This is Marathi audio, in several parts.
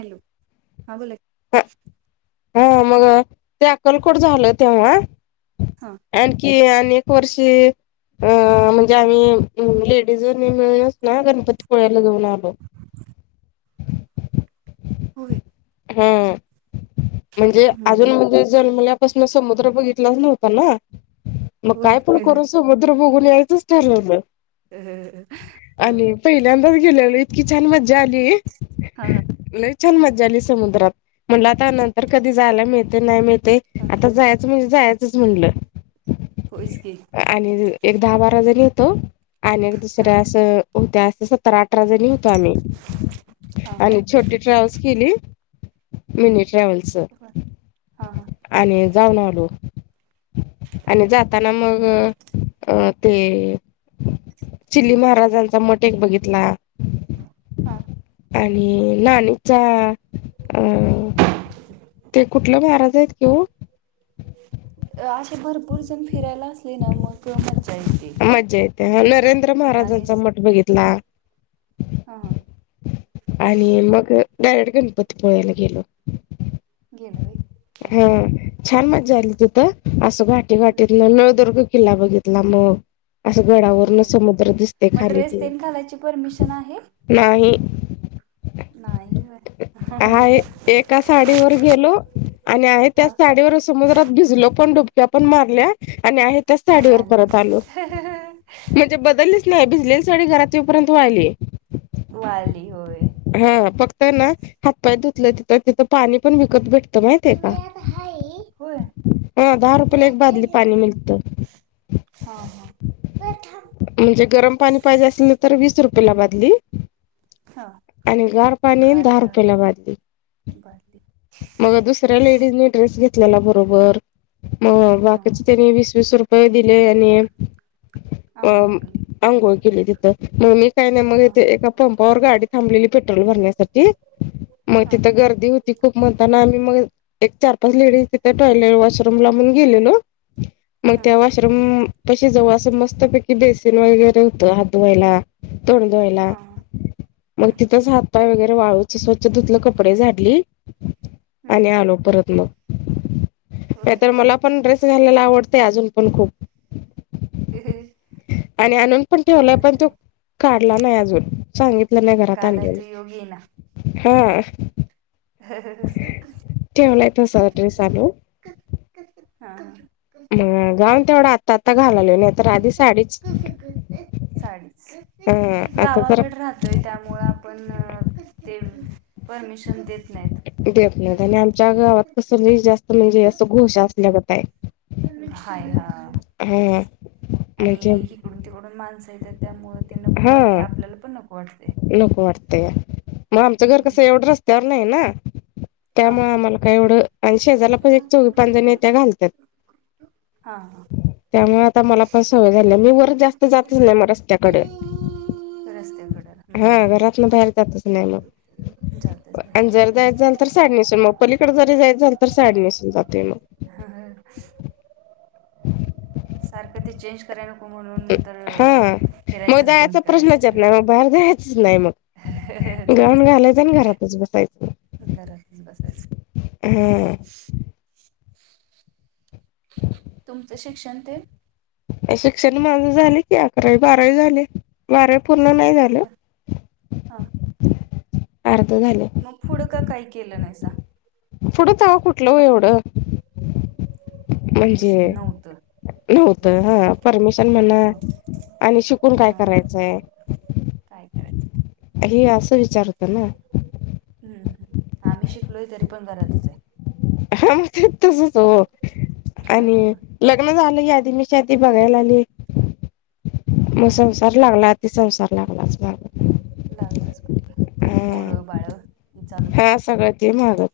हॅलो हां बोला हा मग ते अक्कलकोट झालं तेव्हा हा आणखी आणि फोरसी. अ म्हणजे आम्ही लेडीज व मिळूनच ना गणपती पुळ्याला जाऊन आलो. होय. हम्म म्हणजे हम्म, अजून हम्म. म्हणजे जन्मल्या पसन समुद्र बघितलाच नव्हता ना मग होय काय पण करून स समुद्र बघून यायचंच ठरवलं. होय. आणि पहिल्यांदाच गेलेल इतकी छान मज्जा आली हा हा लय छान मज्जा आली. समुद्रात म्हणल आता नंतर कधी जायला मिळतय नाही मिळतय हा आता जायाच म्हणजे जाय चच म्हणल. होयच की. आणि एक दहा बारा जण होतो आणि एक हा दुसऱ्या असं होत्या अस स सतरा अठरा जणी होतो आम्ही हा आणि हा छोटी ट्रॅव्हल्स केली. मिनी ट्रॅव्हल्स हा हा आणि जाऊन आलो. आणि जाताना मग अ ते चिली महाराजांचा मठ एक बघितला. हा. आणि नाणिचा अं ते कुठलं महाराज आहेत कि वो? [inaudible] अ असे भरपूर जण फिरायला असले ना मग मज्जा येते. ते हां नरेंद्र आणि महाराजांचा मठ बघितला. हां. आणि मग डायरेक्ट गणपती पुळेला गेलो. हा छान मजा आली तीथ अस घाटी हम्म. घाटीतलं नळदुर्ग किल्ला बघितला मग असं गडावरून होय समुद्र दिसतय मग खाली ड्रेस ते तेन घालायची परमिशन आहे नाही. नाही व. आहे एका साडीवर गेलो आणि आहे हा त्याच साडीवर समुद्रात भिजलो पण डुब ड्या पण मारल्या आणि आहे त्या आले साडीवर आले परत आलो. म्हणजे बदललीच नाही भिजलेली साडी घरात येपर्यंत वाहिली. वाली होय. हा फक्त ना हातपाय धुतलं तिथं तिथं पाणी पण विकत भेटतं माह तुम् आत हाय हो. हा दहा रुपयेला एक बादली पाणी मिलत हा हा म्हणजे गरम पाणी पाहिजे असल तर वीस रुपये ला बादली हा आणि गार पाणी दहा गारदार रुपयाला भाजली बादली मग दुसऱ्या लेडीजनी ड्रेस घेतलेला बरोबर म हां बाकीचे हां त्यांनी वीस वीस रुपये दिले आणि हां आंघोळ केली. अंघोळ केली तिथं मग मी काय नाही मग हां ते एका पंपावर गाडी थांबलेली पेट्रोल भरण्यासाठी मग हां तिथं गर्दी होती खूप म्हणताना आम्ही मग एक चार पाच लेडीज तिथे टॉयलेट वॉशरूम ला म्हणून गेलेलो मग हां त्या वॉशरूम पशी जवळ असं मस्तपैकी बेसिन वगैरे होतं हात धुवायला तोण तोला हां हां मग हं, तिथंच हातपाय वगैरे वाळूच स्वच्छ ुतलं कपडे झाडली हं, आणि हं. आलो परत मग नाही होय तर मला पण ड्रेस घालायला आवडते अजून पण खूप आणि आणून पण ठेवला पण आवडतं तो आहे काढला नाही अजून सांगित घरात आणलेे घालायचं योग येईना हा ह क कसे ठेवलाय तसा क ड्रेस कसे आणून क कसे अ गाऊन तेवढा आत्ता आत्ता घालाले नाही तर आधी साडीच डी अ आता तर गावाकड राहत ोय त्यामु आपण ते परमिशन देत नाहीत देत आणि आमच्या गावात कस नाही जास्त म्हणजे असं घोष असल्यागत आहे हाय हा हा आणि म्हणजे हिकडून तिकडून माणस त्यामुळेळ ते नको हा वाटते आपल्याला पण नको वाटते नको वाटत मग आमचं घर हम्म. कसं एवढं रस्त्यावर नाही ना हां त्यामुळे हां आम्हाला का एवढं आणि शेजारला पण एक चौवी पाच जण य त्या घालतात हां हां त्यामुळे आता मला पण सवय झाली मी वर जास्त जातच नाही म रस््याकडे रस्त्याकडेला हा घरातन बाहेर जातच नाही मग जातच ह आणि जर जायच झाल तर साडणीसून मग पलीकडे जरी जायच जाल तर साड नसून जाते मग ह सारखं ते चेंज करान म्हणून तर हा मग फिरायचंच बंद जायचा प्रश्नच येत करायचं नाही मग बाहेर जा्यायचंच नाही मग गाऊन घालायचं आणि घरातच बसायचं घराशी बसायच हा तुमचं शिक्षण ते शिक्षण माझं झाले कि अकरा बाराही झाले बारा पूर्ण नाही झाले बर हां अर्ध झाले मग पुडं का काही केलं नाहीसा पुढंचव कुठलं एवढं विष् नव्हतं नव्हत हा परमिशन हा म्हणा आणि शिकून हा काय करायचंय. काय करायचंय हे असं विचारतं ना. हम्म आम्ही शिकलोय तरी पण घरातच आहे. ह म ते तसच हो ह आणि लग्न झालं की आधी मीच्या आधी बघायला आली मग ह संसार लागला अतिसंसार लागलाच म लगच वाटलं परत अ पोरं बाळ हा चालूच सगळं ती मगत.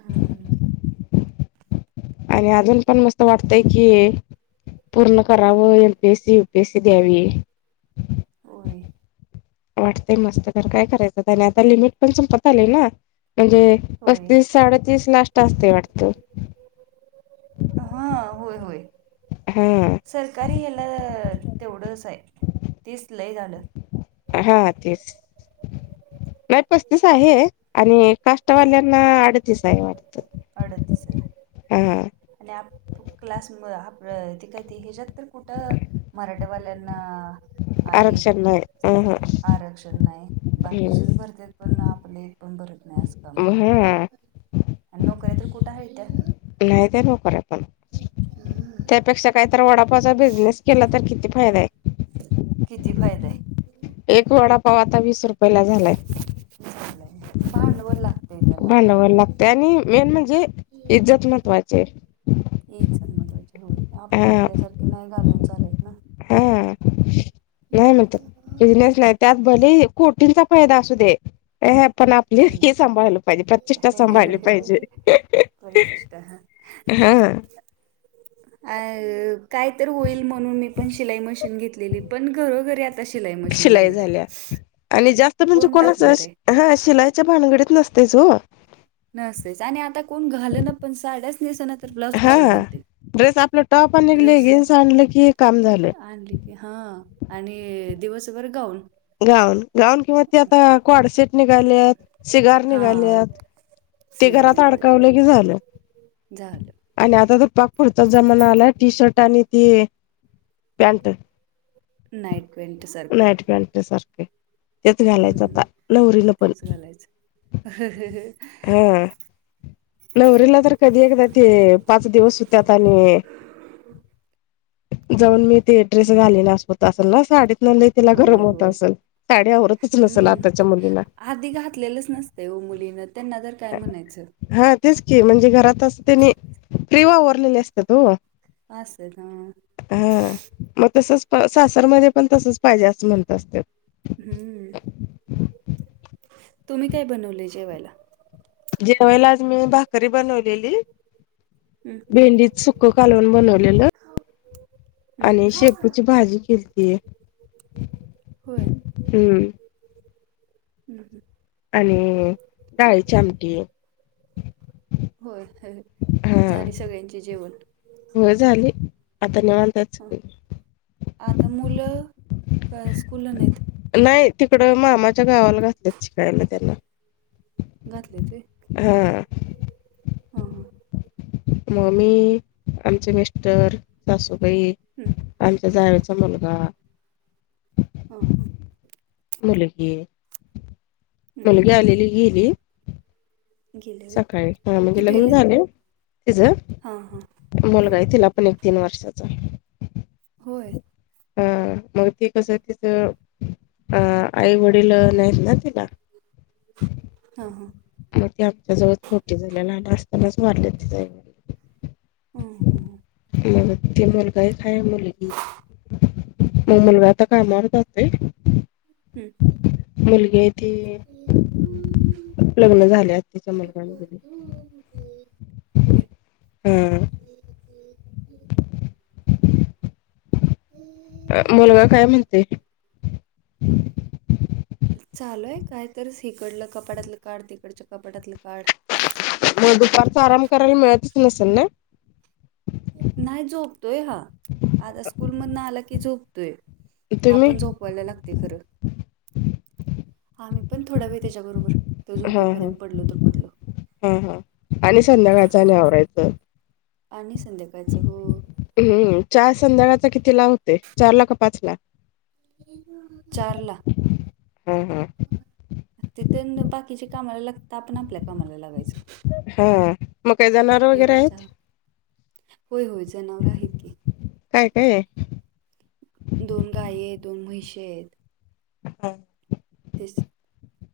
हम [unintelligible] आणि अजून पण मस्त वाटतय की, पूर्ण करावं एनपीएससी यपीएससी द्यावी. होय. वाटतेय मस्त तर काय करायचं. आणि आता लिमिट पण संपत आले ना. म्हणजे होय पस्तीस साडेतीस लास्ट असते वाटत. हा होय होय. हा सरकारी याला तेवढंच आहे तीच लय झालं. हा तेच नाही पस्तीस आहे. आणि का हां चटवाल्याना अडतीस आहे वाटत अडतीस आहे हा. आणि आप क्लास आप ती काही त हेजात तर कुठं मराठवाल्यांना आहे आरक्षण नाही अ आरक्षण नाही ह बाकीचेच भरते पण आपले एक पण बरत नाही. आज काम हा आणि नोकऱ्या तर कुठे आहे. त्या नाही ते डोक्याला ताप. अच्छा. त्यापेक्षा काहीत वडापाचा बिझनेस केला तर किती फायदा आहे. किती फायदा आहे. एक वडापाव आता वीस रुपये ला झालाय. [unintelligible] भांडवरला भांडाव लागते आणि मेन म्हणजे इज्जत महत्त्वाचे. झाल मत्वाची होळी हा आपल्यासारखी नाही घालून चालत ना. हा नाही म बिझनेस नाही. त्यात भले कोटींचा फायदा असू दे. पण आपण पुन्हा हे सांभाळलं पाहिजे प्रतिष्ठा सांभाळली पाहिजे. प्रतिष्ठा हा. हा. अ काय तर होईल म्हणून मी पण शिलाई मशीन घेतलेली. पण घरोघरी आता शिलाई मशीन झाली त्या. तर म्हणजे कोण कोणाचं टाकणार आहे हा शिलाईच्या भानगडीत नसतेच हो. नसेच आणि आता कोण घाल ना पण साड्याच नस ना. तर ब्लाऊज हा कशाला घालते ड्रेस आपलं टॉप आणि ड्रेस लेगिन्स आणलं की काम झालं आणली. हा आणि दिवसभर गाऊन. गाऊन गाऊन किंवा ते आता कवाडसेट निघालेत, शिगार हा निघाल्यात. ते शिगा घरात निघालेत अडकावलं की झालं. झालं आणि आता तर पाग पुुरचा जमाना आला टी शर्ट आणि त पॅन्ट. नाईट प्वेंट सारखं. नाईट पॅन्ट सारखे तेच घालायचं हम्म आता नवरी न पण तेच घालायचं हा नवरीला तर कधी एकदा ते पाच दिवस होत. आणि जाऊन मी तेट्रेस घालेला असत. असेल ना साडीत न तिला गरम होय होत होय असेल साडी आवरतच नसेल. हम्म. आताच्या मुलीला आधी घातलेलंच नसतं व मुलीन त्यांना जर हा तेच की म्हणजे घरातच त्यांनी फ्रीवाओरलेले असतात त हो. बास ना. हा मग तसच प सासरमध्ये पण तसच पाहिजे असं म्हणतात. हम्म तुम्ही काय बनवले जेवायला. जेवयला आज मी भाकरी बनवलेली. हम्म. भेंडीत सुकं कालवन बनवलेलं. हम्म. आणि शेपूची भाजी केलती. [inaudible] होय? हम्म [inaudible] आणि डाळीची आमटी होय हा झाली सगळ्यांची जेवण. होय झाली. आता निवांतच. हं. आता मुलं का स्कुलला नाहीत? नाही तिकडं मामाच्या गावाला राहत्यात शिकायला त्यांना. घातलेत होय? हा. हा, हा. म मी आमचे मिस्टर, सासूबाई हम्. आमच्या जावेचा मुलगा ह. मुलगी, हं, मुलगी हं. आलेली गेली. गेले व्हय सकाळी हा म्हणजे लग्न कितवीला आहेत झालयं तिज हां हां हां मुलगा आहे तिला पण एक तीन वर्षाचा. होय. अ मग ते कसं हाय तिचं अ आई-वडील नाहीत ना तिला. ह. मग ती आमच्या जवळच मोठी झाल्या ना लहान असतानाच वारल्यात तिज आई-वडील. हम, ह. मग ते मुलगा एक हाय मुलगी. मग मुलगा अता कामावर आई हं, [inaudible] मुलगी हाय ती हं. लग्न झाल्यात तीच मुलं-बाळ होय वगैरे [inaudible] ह ह. [unintelligible] अ मुलगा काय म्हणते? [inaudible] चालू हाय काय तरच हिकडलं कपाटातलं काढ, तिकडच्या कपाटातलं काढ. मग दुपारचा आराम करायला मिळतच नसल नें? नाही झोपतोय हा आता स्कूल मधन आला की झोपतोय. तुम्ही आपण झोप वायला लागतयं खरं. आ्ही पण थोडा वेळ त्याच्याबरोबर तो झोपेपर्यंत पडलो तर पडलो. ह ह आणि संध्याकाळच आणि आवरायचं. आणि संध्याकाळचं हो. हम्म चहा संध्याकाचा किती ला होतोय? चार ला काय पाच चारला. हा हा [inaudible] तिथेन बाकीची कामाला लागता आपण आपल्या कामाला लागायचं. ह मग काही जनावर वगैरे एकदा आहेत? चहा होय, होय जनावर आहेत की. [inaudible] काय काय आहे? दोन गायी आहेत. दोन म्हशी आहेत. हो. तेच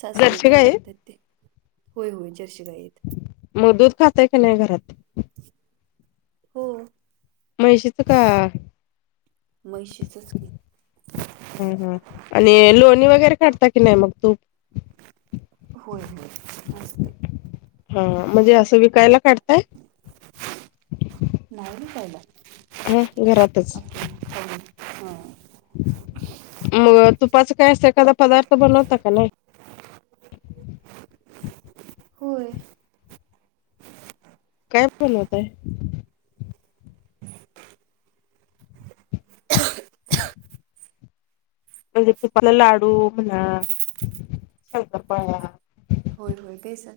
सासर तेन गाय आहे बघतात ते होय होय जर्शी गायेत. म दूध खातय काी नाही घरात हो. म्हैशीच का? म्हैशीचच की हा हा. आणि लोणी वगैरे काढता की नाई मग तूप? होय होय असतंय ते. ह ह म्हणजे असं विकायला काढताय? नाही केला. आहे घरातच. आपण [unintelligible] ह. मग तुपाचं काय असं एखादा पदार्थ बनवता का नाही? होय. काय बनवताय? म्हणजे तुपला लाडू म्हणा. शंकरपाळ्या होय होय बेसन.